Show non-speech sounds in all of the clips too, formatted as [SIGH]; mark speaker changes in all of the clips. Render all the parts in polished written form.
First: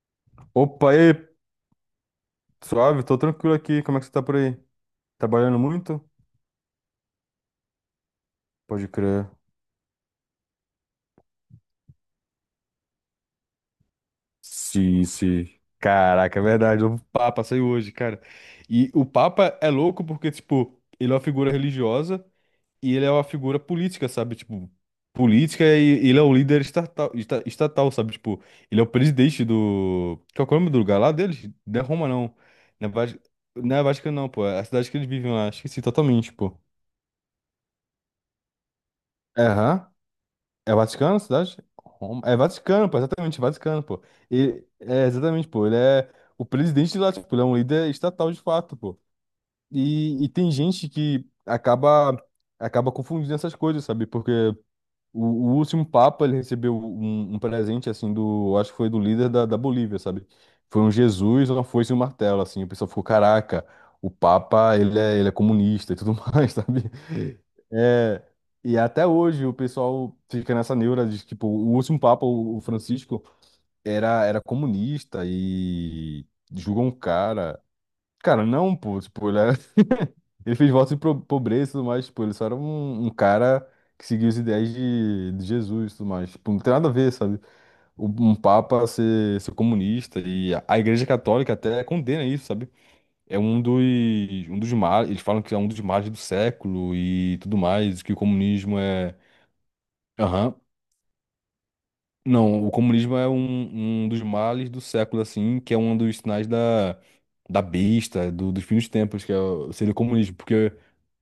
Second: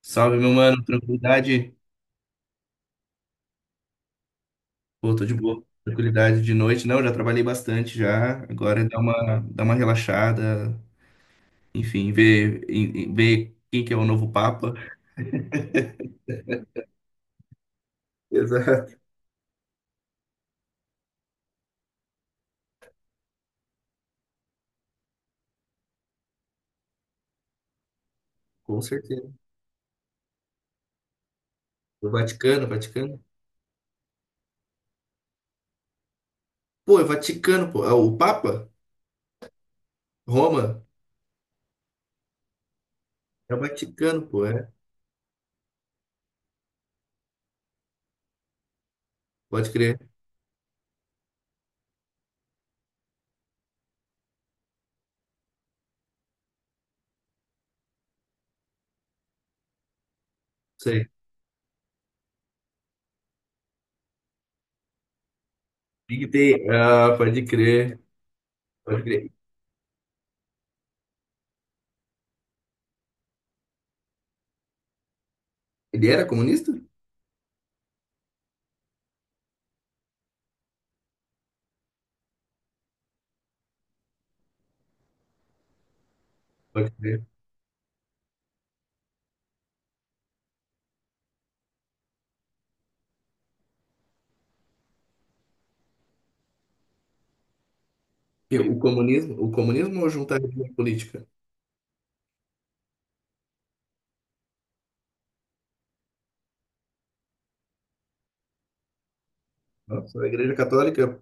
Speaker 1: Salve, meu mano,
Speaker 2: Opa, e aí,
Speaker 1: tranquilidade?
Speaker 2: suave, tô tranquilo aqui. Como é que você tá por aí?
Speaker 1: Pô, tô de
Speaker 2: Trabalhando
Speaker 1: boa.
Speaker 2: muito?
Speaker 1: Tranquilidade de noite. Não, já trabalhei bastante já. Agora é
Speaker 2: Pode
Speaker 1: dar
Speaker 2: crer.
Speaker 1: uma, dar uma relaxada. Enfim, ver, ver quem que é o novo Papa. [LAUGHS]
Speaker 2: Sim, sim. Caraca, é verdade. O Papa saiu hoje, cara. E
Speaker 1: Exato,
Speaker 2: o Papa é louco porque, tipo, ele é uma figura religiosa e ele é uma figura política, sabe? Tipo, política e ele é o líder estatal, estatal, sabe? Tipo, ele
Speaker 1: com
Speaker 2: é o
Speaker 1: certeza.
Speaker 2: presidente do. Qual que é o nome do lugar lá deles? Não é Roma,
Speaker 1: O
Speaker 2: não.
Speaker 1: Vaticano,
Speaker 2: Não é Vati-
Speaker 1: Vaticano.
Speaker 2: não é Vaticano, não, pô. É a cidade que eles vivem lá. Esqueci totalmente, pô.
Speaker 1: Pô, é Vaticano, pô. É o Papa?
Speaker 2: Aham. É
Speaker 1: Roma?
Speaker 2: Vaticano, a cidade? Roma? É Vaticano, pô, exatamente,
Speaker 1: É o
Speaker 2: Vaticano, pô.
Speaker 1: Vaticano, pô,
Speaker 2: E,
Speaker 1: é.
Speaker 2: é, exatamente, pô, ele é o presidente de lá, tipo, ele é um líder estatal de fato, pô.
Speaker 1: Pode crer.
Speaker 2: E tem gente que acaba, acaba confundindo essas coisas, sabe? Porque o último Papa, ele recebeu um presente, assim, do, acho que foi do líder da Bolívia, sabe? Foi um
Speaker 1: Sei.
Speaker 2: Jesus, uma foice e um martelo, assim. O pessoal ficou, caraca, o Papa, ele é comunista e tudo [LAUGHS]
Speaker 1: Big
Speaker 2: mais,
Speaker 1: Day.
Speaker 2: sabe?
Speaker 1: Ah, pode crer.
Speaker 2: É, e
Speaker 1: Pode
Speaker 2: até
Speaker 1: crer.
Speaker 2: hoje o pessoal fica nessa neura de, tipo, o último Papa, o Francisco, era comunista
Speaker 1: Ele era
Speaker 2: e
Speaker 1: comunista?
Speaker 2: julgou um cara. Cara, não, pô, tipo, ele fez voto de pobreza e tudo mais, tipo, ele só era um cara que seguia os ideais de Jesus e tudo mais. Tipo, não tem nada
Speaker 1: Pode
Speaker 2: a ver,
Speaker 1: crer.
Speaker 2: sabe? Um papa ser comunista e a Igreja Católica até condena isso, sabe? É um dos, um dos males, eles falam que é um dos males do século e tudo mais, que o
Speaker 1: E o
Speaker 2: comunismo é...
Speaker 1: comunismo, o comunismo ou juntar
Speaker 2: Aham.
Speaker 1: religião e política?
Speaker 2: Não, o comunismo é um dos males do século, assim, que é um dos sinais da besta, do, dos fins dos tempos, que é, seria o
Speaker 1: Nossa, a
Speaker 2: comunismo,
Speaker 1: Igreja
Speaker 2: porque...
Speaker 1: Católica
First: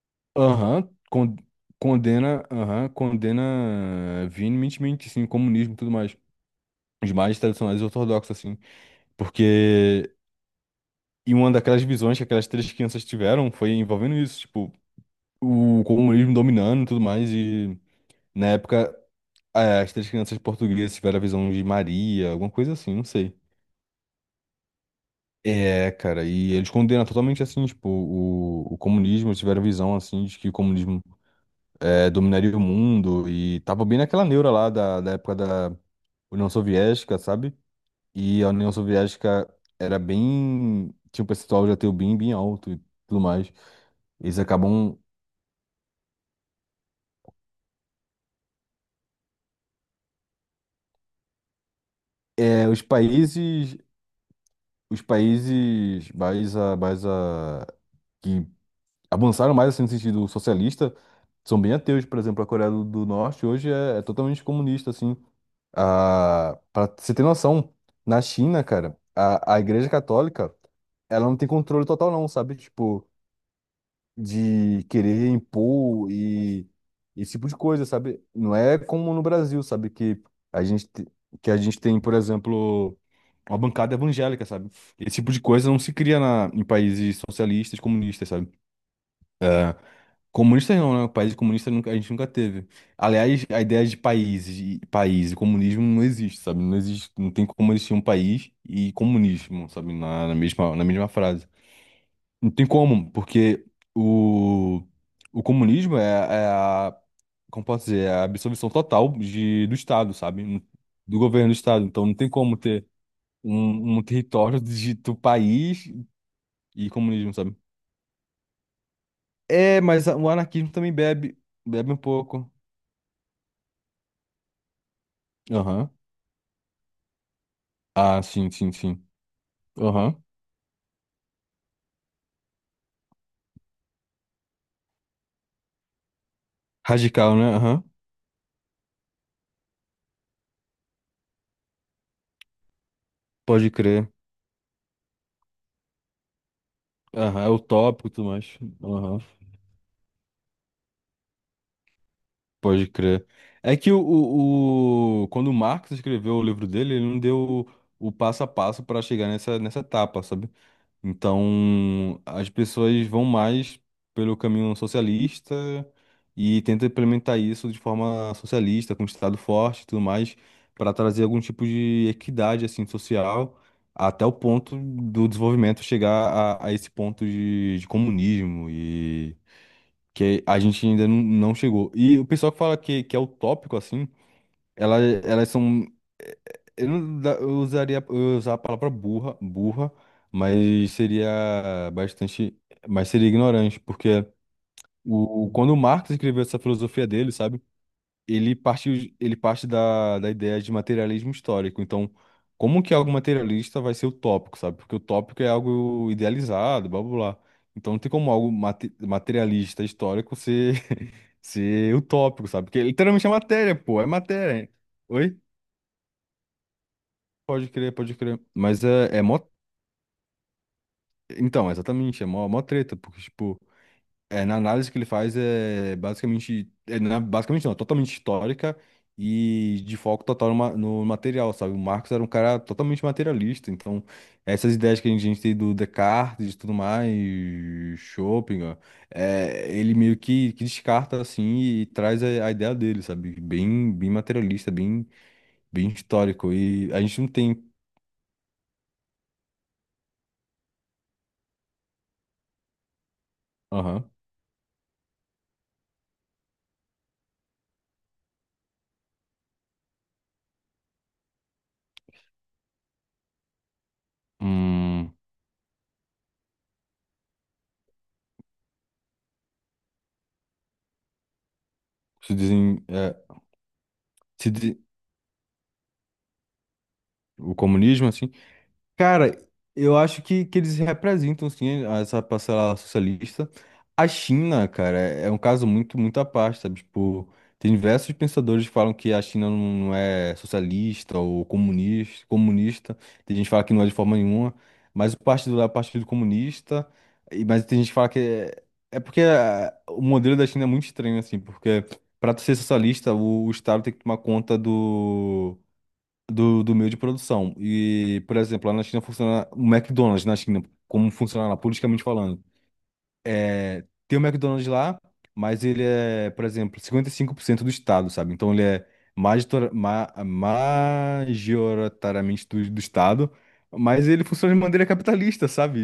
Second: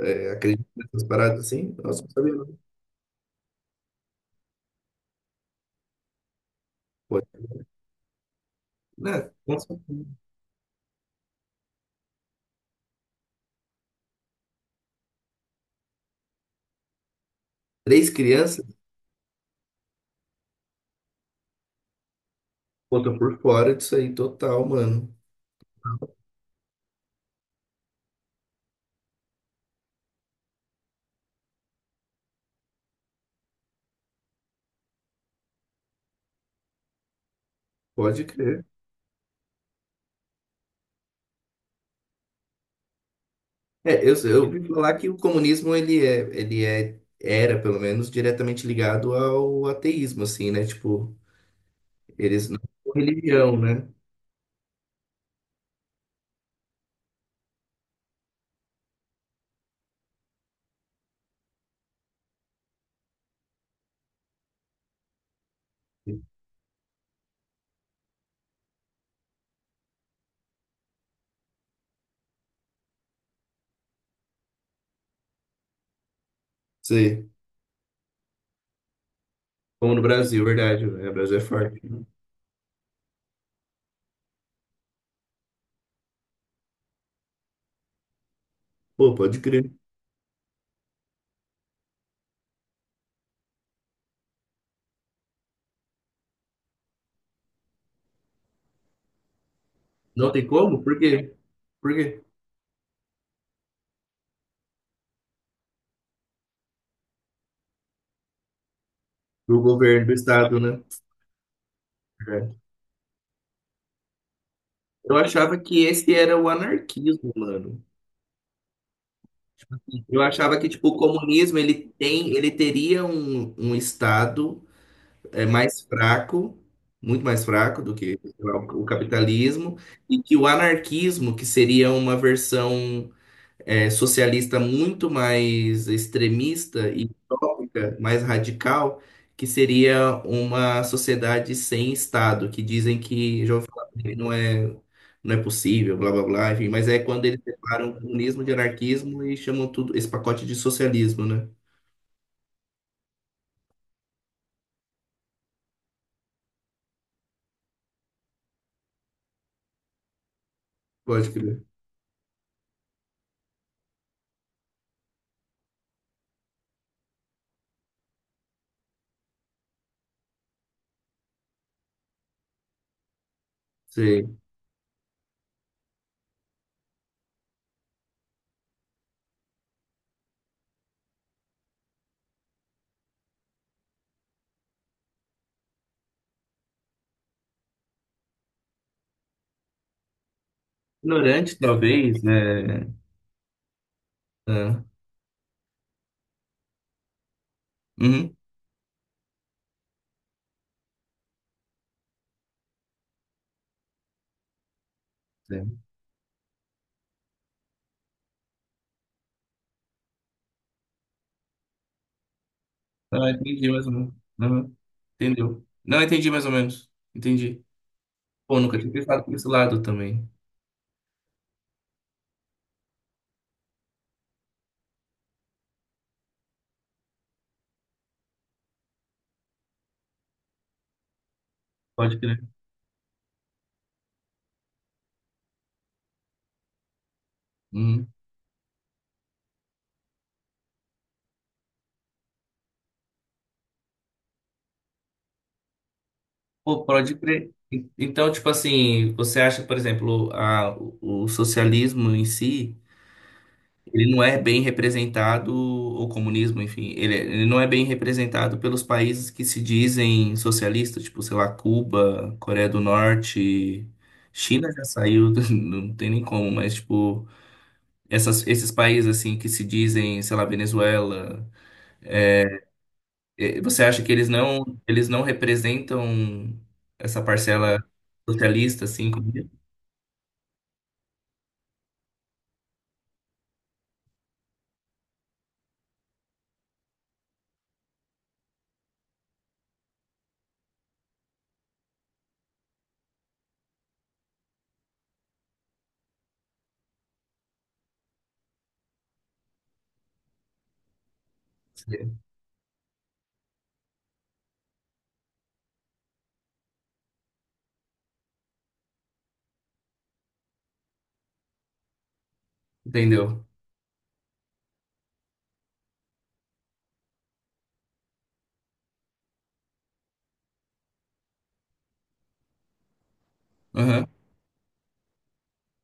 Speaker 1: é, acredito
Speaker 2: Aham,
Speaker 1: nessas paradas assim? Nossa, não sabia
Speaker 2: condena,
Speaker 1: não.
Speaker 2: aham, condena veementemente, sim, o comunismo e tudo mais. Os
Speaker 1: Pô,
Speaker 2: mais tradicionais ortodoxos, assim.
Speaker 1: né? Com certeza.
Speaker 2: Porque, e uma daquelas visões que aquelas três crianças tiveram foi envolvendo isso, tipo, o comunismo dominando e tudo mais. E,
Speaker 1: Três
Speaker 2: na
Speaker 1: crianças?
Speaker 2: época, é, as três crianças portuguesas tiveram a visão de Maria, alguma coisa assim,
Speaker 1: Pô,
Speaker 2: não
Speaker 1: tô
Speaker 2: sei.
Speaker 1: por fora disso aí total, mano.
Speaker 2: É, cara, e eles condenam totalmente, assim, tipo, o comunismo, eles tiveram a visão, assim, de que o comunismo é, dominaria o mundo e tava bem naquela neura lá da época da União Soviética, sabe?
Speaker 1: Pode
Speaker 2: E a
Speaker 1: crer.
Speaker 2: União Soviética era bem, tinha um percentual de ateu bem, bem alto e tudo mais.
Speaker 1: É, eu,
Speaker 2: Eles
Speaker 1: eu ouvi falar
Speaker 2: acabam,
Speaker 1: que o comunismo, ele era, pelo menos, diretamente ligado ao ateísmo, assim, né? Tipo, eles não
Speaker 2: é,
Speaker 1: são religião, né?
Speaker 2: os países que avançaram mais assim, no sentido socialista são bem ateus, por exemplo, a Coreia do Norte hoje é totalmente comunista, assim. Ah, pra você ter noção, na China, cara, a Igreja Católica, ela não tem controle total não, sabe? Tipo, de querer impor e
Speaker 1: Sim.
Speaker 2: esse tipo de coisa, sabe? Não é como no Brasil, sabe?
Speaker 1: Como no
Speaker 2: Que
Speaker 1: Brasil,
Speaker 2: a
Speaker 1: verdade,
Speaker 2: gente, te-
Speaker 1: né? O Brasil é
Speaker 2: que a gente
Speaker 1: forte,
Speaker 2: tem,
Speaker 1: né?
Speaker 2: por exemplo, uma bancada evangélica, sabe? Esse tipo de coisa não se cria na, em países socialistas, comunistas, sabe?
Speaker 1: Pô, pode crer.
Speaker 2: Comunistas não, né? O país comunista nunca, a gente nunca teve. Aliás, a ideia de países e país e comunismo não existe, sabe? Não existe, não tem como existir um país e comunismo, sabe? Na,
Speaker 1: Não
Speaker 2: na
Speaker 1: tem
Speaker 2: mesma,
Speaker 1: como?
Speaker 2: na
Speaker 1: Por
Speaker 2: mesma
Speaker 1: quê?
Speaker 2: frase.
Speaker 1: Por quê?
Speaker 2: Não tem como, porque o, o comunismo como posso dizer, é a absorção total
Speaker 1: Do
Speaker 2: do
Speaker 1: governo,
Speaker 2: Estado,
Speaker 1: do Estado,
Speaker 2: sabe?
Speaker 1: né?
Speaker 2: Do governo do Estado. Então não tem como
Speaker 1: É.
Speaker 2: ter um território do
Speaker 1: Eu achava que
Speaker 2: país
Speaker 1: esse era o
Speaker 2: e
Speaker 1: anarquismo,
Speaker 2: comunismo, sabe?
Speaker 1: mano.
Speaker 2: É, mas
Speaker 1: Eu
Speaker 2: o
Speaker 1: achava que
Speaker 2: anarquismo
Speaker 1: tipo
Speaker 2: também
Speaker 1: o
Speaker 2: bebe,
Speaker 1: comunismo
Speaker 2: bebe
Speaker 1: ele
Speaker 2: um
Speaker 1: tem, ele
Speaker 2: pouco.
Speaker 1: teria um, um estado é, mais
Speaker 2: Aham.
Speaker 1: fraco, muito mais fraco do que
Speaker 2: Ah,
Speaker 1: sei
Speaker 2: sim,
Speaker 1: lá,
Speaker 2: sim,
Speaker 1: o
Speaker 2: sim.
Speaker 1: capitalismo,
Speaker 2: Aham.
Speaker 1: e que o anarquismo, que seria uma versão é, socialista muito mais extremista e
Speaker 2: Radical, né? Aham.
Speaker 1: utópica, mais radical, que seria uma sociedade sem Estado, que dizem que, já ouvi
Speaker 2: Pode
Speaker 1: falar,
Speaker 2: crer.
Speaker 1: que não é, não é possível, blá blá blá, enfim, mas é quando eles
Speaker 2: Aham, é
Speaker 1: separam
Speaker 2: utópico e tudo
Speaker 1: comunismo de
Speaker 2: mais. Aham.
Speaker 1: anarquismo e chamam tudo esse pacote de socialismo, né?
Speaker 2: Pode crer. É que quando o Marx escreveu o livro dele, ele não deu o passo a passo para chegar nessa etapa, sabe?
Speaker 1: Pode crer.
Speaker 2: Então, as pessoas vão mais pelo caminho socialista e tentam implementar isso de forma socialista, com Estado forte e tudo mais, para trazer algum tipo de equidade assim social, até o
Speaker 1: Sei.
Speaker 2: ponto do desenvolvimento chegar a esse ponto de comunismo e que a gente ainda não chegou. E o pessoal que fala que é utópico assim, elas são. eh, Eu não da- eu usaria. Eu ia usar a palavra burra, burra, mas seria
Speaker 1: Ignorante, talvez,
Speaker 2: bastante.
Speaker 1: né?
Speaker 2: Mas seria ignorante, porque
Speaker 1: Ah,
Speaker 2: quando o Marx escreveu essa filosofia dele, sabe?
Speaker 1: uhum.
Speaker 2: Ele parte da ideia de materialismo histórico. Então, como que algo materialista vai ser utópico, sabe? Porque o tópico é
Speaker 1: É.
Speaker 2: algo idealizado, blá blá blá. Então, não tem como algo materialista histórico ser, [LAUGHS] ser utópico, sabe? Porque é literalmente
Speaker 1: Ah,
Speaker 2: é
Speaker 1: entendi
Speaker 2: matéria,
Speaker 1: mais ou
Speaker 2: pô, é
Speaker 1: menos.
Speaker 2: matéria.
Speaker 1: Uhum.
Speaker 2: Oi?
Speaker 1: Entendeu? Não, entendi mais ou menos. Entendi.
Speaker 2: Pode crer, pode crer.
Speaker 1: Pô, nunca
Speaker 2: Mas
Speaker 1: tinha
Speaker 2: é
Speaker 1: pensado por
Speaker 2: mó.
Speaker 1: esse lado também.
Speaker 2: Então, exatamente, é mó, mó treta, porque, tipo, é, na análise que ele faz é basicamente. Basicamente não, é totalmente histórica e de foco total no material, sabe? O Marx
Speaker 1: Pode
Speaker 2: era um
Speaker 1: crer.
Speaker 2: cara totalmente materialista, então essas ideias que a gente tem do Descartes e tudo mais,
Speaker 1: Uhum.
Speaker 2: Schopenhauer, é, ele meio que descarta, assim, e traz a ideia dele, sabe? Bem, bem materialista, bem, bem histórico.
Speaker 1: Pô,
Speaker 2: E a
Speaker 1: pode
Speaker 2: gente não
Speaker 1: crer.
Speaker 2: tem.
Speaker 1: E então, tipo assim, você acha, por exemplo, a, o socialismo em si, ele
Speaker 2: Aham.
Speaker 1: não é bem representado, o comunismo, enfim, ele não é bem representado pelos países que se dizem socialistas, tipo, sei lá, Cuba, Coreia do Norte, China já
Speaker 2: Hum,
Speaker 1: saiu, [LAUGHS] não tem nem como, mas, tipo, essas, esses países, assim, que se dizem, sei lá, Venezuela.
Speaker 2: se dizem, é,
Speaker 1: Eh, você acha que eles
Speaker 2: se
Speaker 1: não,
Speaker 2: di-
Speaker 1: eles não representam essa
Speaker 2: o
Speaker 1: parcela
Speaker 2: comunismo, assim.
Speaker 1: socialista, assim, como
Speaker 2: Cara, eu acho que eles representam, sim, essa parcela socialista. A China, cara, é um caso muito, muito à parte, sabe? Tipo, tem diversos pensadores que falam que a China não é socialista ou comunista, comunista. Tem gente que fala que não é de forma nenhuma, mas o partido lá é o Partido Comunista. Mas tem gente que fala que é, é porque ah, o modelo da China é muito estranho, assim, porque
Speaker 1: você
Speaker 2: para ser socialista, o Estado tem que tomar conta do meio de produção. E, por exemplo, lá na China funciona o McDonald's na China, como funciona lá, politicamente falando.
Speaker 1: entendeu?
Speaker 2: É, tem o McDonald's lá, mas ele é, por exemplo, 55% do estado, sabe? Então ele é major, ma, majoritariamente do estado,
Speaker 1: Aham,
Speaker 2: mas ele funciona de maneira capitalista, sabe?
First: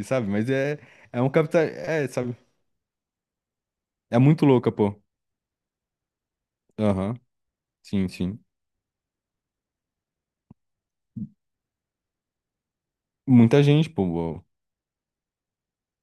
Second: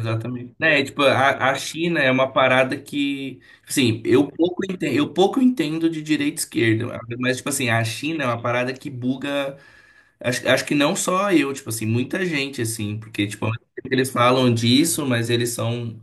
Speaker 2: E, sabe? Mas é,
Speaker 1: É, tipo, a China
Speaker 2: é,
Speaker 1: é uma
Speaker 2: sabe?
Speaker 1: parada que, assim,
Speaker 2: É muito louca, pô.
Speaker 1: eu pouco entendo de direita e esquerda,
Speaker 2: Aham,
Speaker 1: mas, tipo assim, a
Speaker 2: sim,
Speaker 1: China é uma
Speaker 2: sim.
Speaker 1: parada que buga, acho, acho que não só eu, tipo assim, muita gente, assim, porque, tipo,
Speaker 2: Muita gente,
Speaker 1: eles
Speaker 2: pô.
Speaker 1: falam disso, mas eles são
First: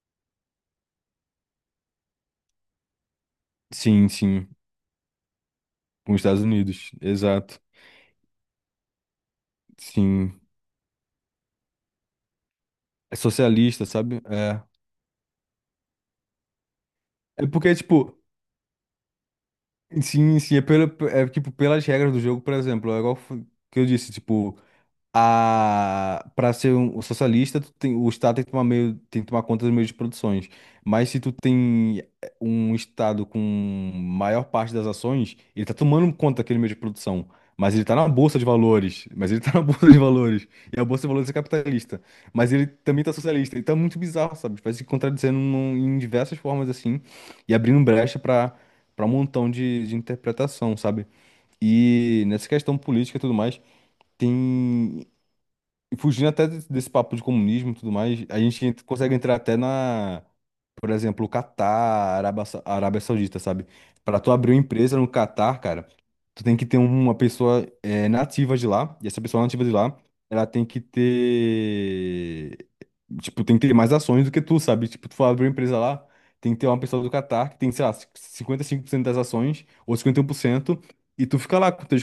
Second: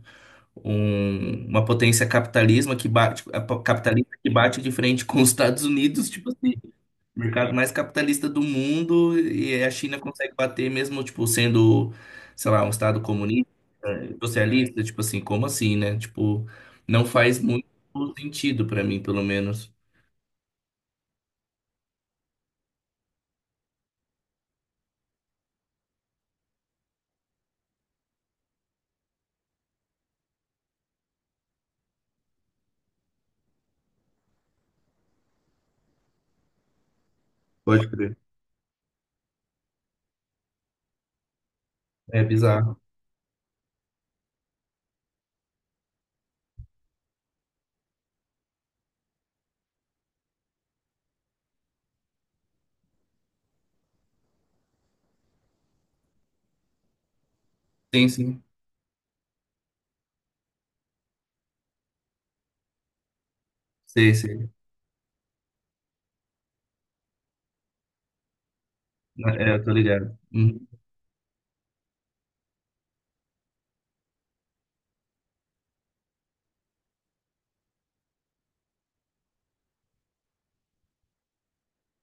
Speaker 1: uma potência capitalismo que bate,
Speaker 2: Sim,
Speaker 1: capitalista que
Speaker 2: sim.
Speaker 1: bate de frente com os Estados Unidos,
Speaker 2: Com os
Speaker 1: tipo
Speaker 2: Estados
Speaker 1: assim,
Speaker 2: Unidos,
Speaker 1: o mercado
Speaker 2: exato.
Speaker 1: mais capitalista do mundo, e a China consegue
Speaker 2: Sim.
Speaker 1: bater mesmo, tipo, sendo, sei lá, um estado
Speaker 2: É
Speaker 1: comunista,
Speaker 2: socialista,
Speaker 1: eh,
Speaker 2: sabe? É.
Speaker 1: socialista, tipo assim, como assim, né? Tipo, não faz
Speaker 2: É
Speaker 1: muito
Speaker 2: porque, tipo,
Speaker 1: sentido pra mim, pelo menos.
Speaker 2: sim, sim, é, pela, é tipo, pelas regras do jogo, por exemplo, que eu disse, tipo, a para ser um socialista, tu tem, o Estado tem que tomar meio, tem que tomar conta dos meios de produções. Mas se tu tem um Estado com maior parte das ações, ele tá tomando conta daquele meio de produção. Mas ele
Speaker 1: Pode
Speaker 2: tá na
Speaker 1: crer.
Speaker 2: bolsa de valores. Mas ele tá na [LAUGHS] bolsa de valores. E a bolsa de valores é capitalista.
Speaker 1: É
Speaker 2: Mas ele
Speaker 1: bizarro.
Speaker 2: também tá socialista. Então é muito bizarro, sabe? Vai se contradizendo em diversas formas assim. E abrindo brecha para um montão de interpretação, sabe? E nessa questão política e tudo mais. Tem. E fugindo até desse papo de comunismo e tudo
Speaker 1: Sim,
Speaker 2: mais, a
Speaker 1: sim.
Speaker 2: gente consegue entrar até na, por exemplo, o Catar, Arábia Saudita, sabe?
Speaker 1: Sei,
Speaker 2: Para tu
Speaker 1: sei.
Speaker 2: abrir uma empresa no Catar, cara, tu tem que ter uma pessoa nativa de lá, e essa pessoa
Speaker 1: É, eu
Speaker 2: nativa
Speaker 1: tô
Speaker 2: de lá,
Speaker 1: ligado.
Speaker 2: ela tem
Speaker 1: Uhum.
Speaker 2: que ter, tipo, tem que ter mais ações do que tu, sabe? Tipo, tu for abrir uma empresa lá, tem que ter uma pessoa do Catar que tem, sei lá, 55% das ações, ou 51% e tu fica lá com teus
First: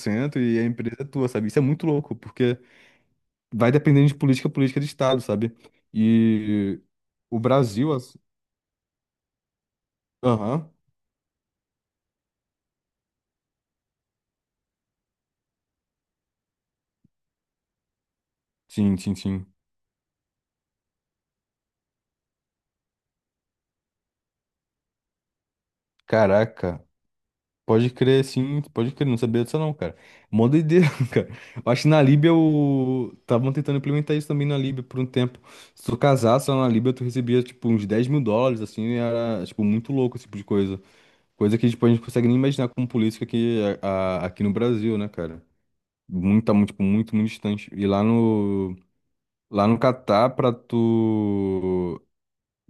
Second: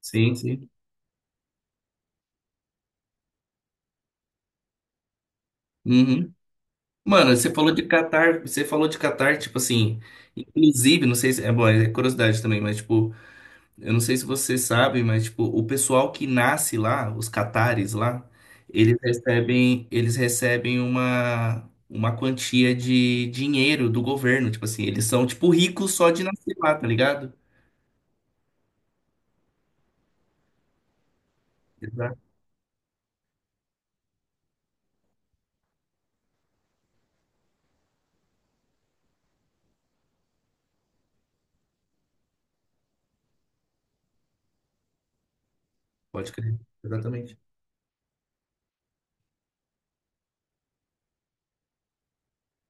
Speaker 1: Sim,
Speaker 2: e 9% e a
Speaker 1: sim.
Speaker 2: empresa é tua, sabe? Isso é muito louco, porque vai dependendo de política, política de Estado, sabe?
Speaker 1: Uhum.
Speaker 2: E
Speaker 1: Mano,
Speaker 2: o
Speaker 1: você falou de
Speaker 2: Brasil, assim.
Speaker 1: Catar, você falou de Catar, tipo assim,
Speaker 2: Aham.
Speaker 1: inclusive, não sei se, é bom, é curiosidade também, mas tipo, eu não sei se você sabe, mas tipo, o pessoal que nasce lá, os catares lá,
Speaker 2: Sim,
Speaker 1: eles
Speaker 2: sim, sim.
Speaker 1: recebem, eles recebem uma quantia de dinheiro do governo, tipo assim, eles são tipo ricos só de nascer lá,
Speaker 2: Caraca.
Speaker 1: tá ligado?
Speaker 2: Pode crer, sim, pode crer. Não sabia disso, não, cara. Mó doideira, [LAUGHS] cara. Eu acho que na
Speaker 1: Exato,
Speaker 2: Líbia o... estavam tentando implementar isso também na Líbia por um tempo. Se tu casasse lá na Líbia, tu recebia, tipo, uns US$ 10.000, assim, e era, tipo, muito louco esse tipo de coisa. Coisa que, tipo, a gente consegue nem imaginar como política aqui, aqui no Brasil, né, cara?
Speaker 1: pode
Speaker 2: Muito, tá
Speaker 1: crer.
Speaker 2: muito, tipo, muito, muito
Speaker 1: Exatamente.
Speaker 2: distante. E lá no Catar, pra tu,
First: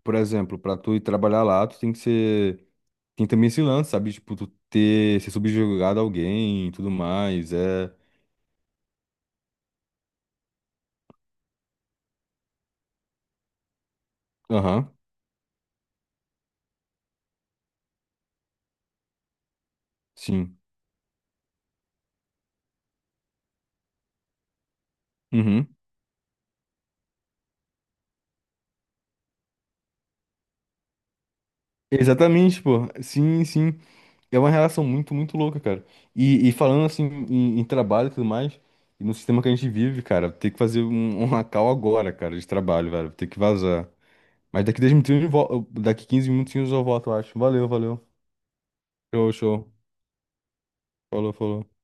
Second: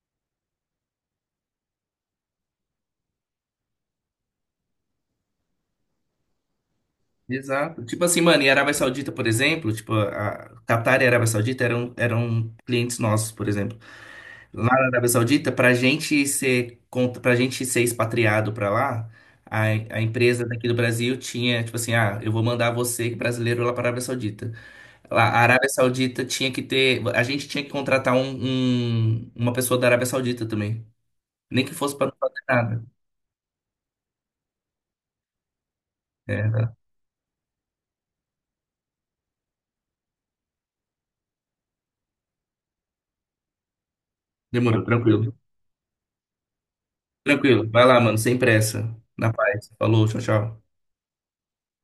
Speaker 2: por exemplo, pra tu ir trabalhar lá, tu tem que ser, tem também esse lance, sabe? Tipo, tu ter, ser subjugado a alguém e tudo mais,
Speaker 1: Exato.
Speaker 2: é...
Speaker 1: Tipo assim, mano, e Arábia Saudita, por exemplo, tipo, a Catar e a Arábia Saudita eram clientes nossos, por exemplo. Lá na
Speaker 2: Aham,
Speaker 1: Arábia Saudita, para gente ser expatriado para lá, a, a empresa
Speaker 2: sim.
Speaker 1: daqui do Brasil tinha, tipo assim, ah, eu vou mandar você, brasileiro, lá para a Arábia Saudita. Lá, a Arábia
Speaker 2: Uhum.
Speaker 1: Saudita tinha que ter, a gente tinha que contratar um, uma pessoa da Arábia Saudita também. Nem que fosse para não fazer
Speaker 2: Exatamente,
Speaker 1: nada.
Speaker 2: pô. Sim, sim. É uma relação muito, muito louca, cara. E,
Speaker 1: É,
Speaker 2: e
Speaker 1: tá.
Speaker 2: falando assim em trabalho e tudo mais, e no sistema que a gente vive, cara, tem que fazer um call agora, cara, de trabalho, velho. Tem que vazar. Mas daqui
Speaker 1: Demorou,
Speaker 2: 10 minutinhos,
Speaker 1: tranquilo.
Speaker 2: daqui 15 minutinhos eu volto, eu acho.
Speaker 1: Tranquilo.
Speaker 2: Valeu,
Speaker 1: Vai lá,
Speaker 2: valeu.
Speaker 1: mano, sem pressa. Na
Speaker 2: Show,
Speaker 1: paz.
Speaker 2: show.
Speaker 1: Falou, tchau, tchau.
Speaker 2: Falou, falou.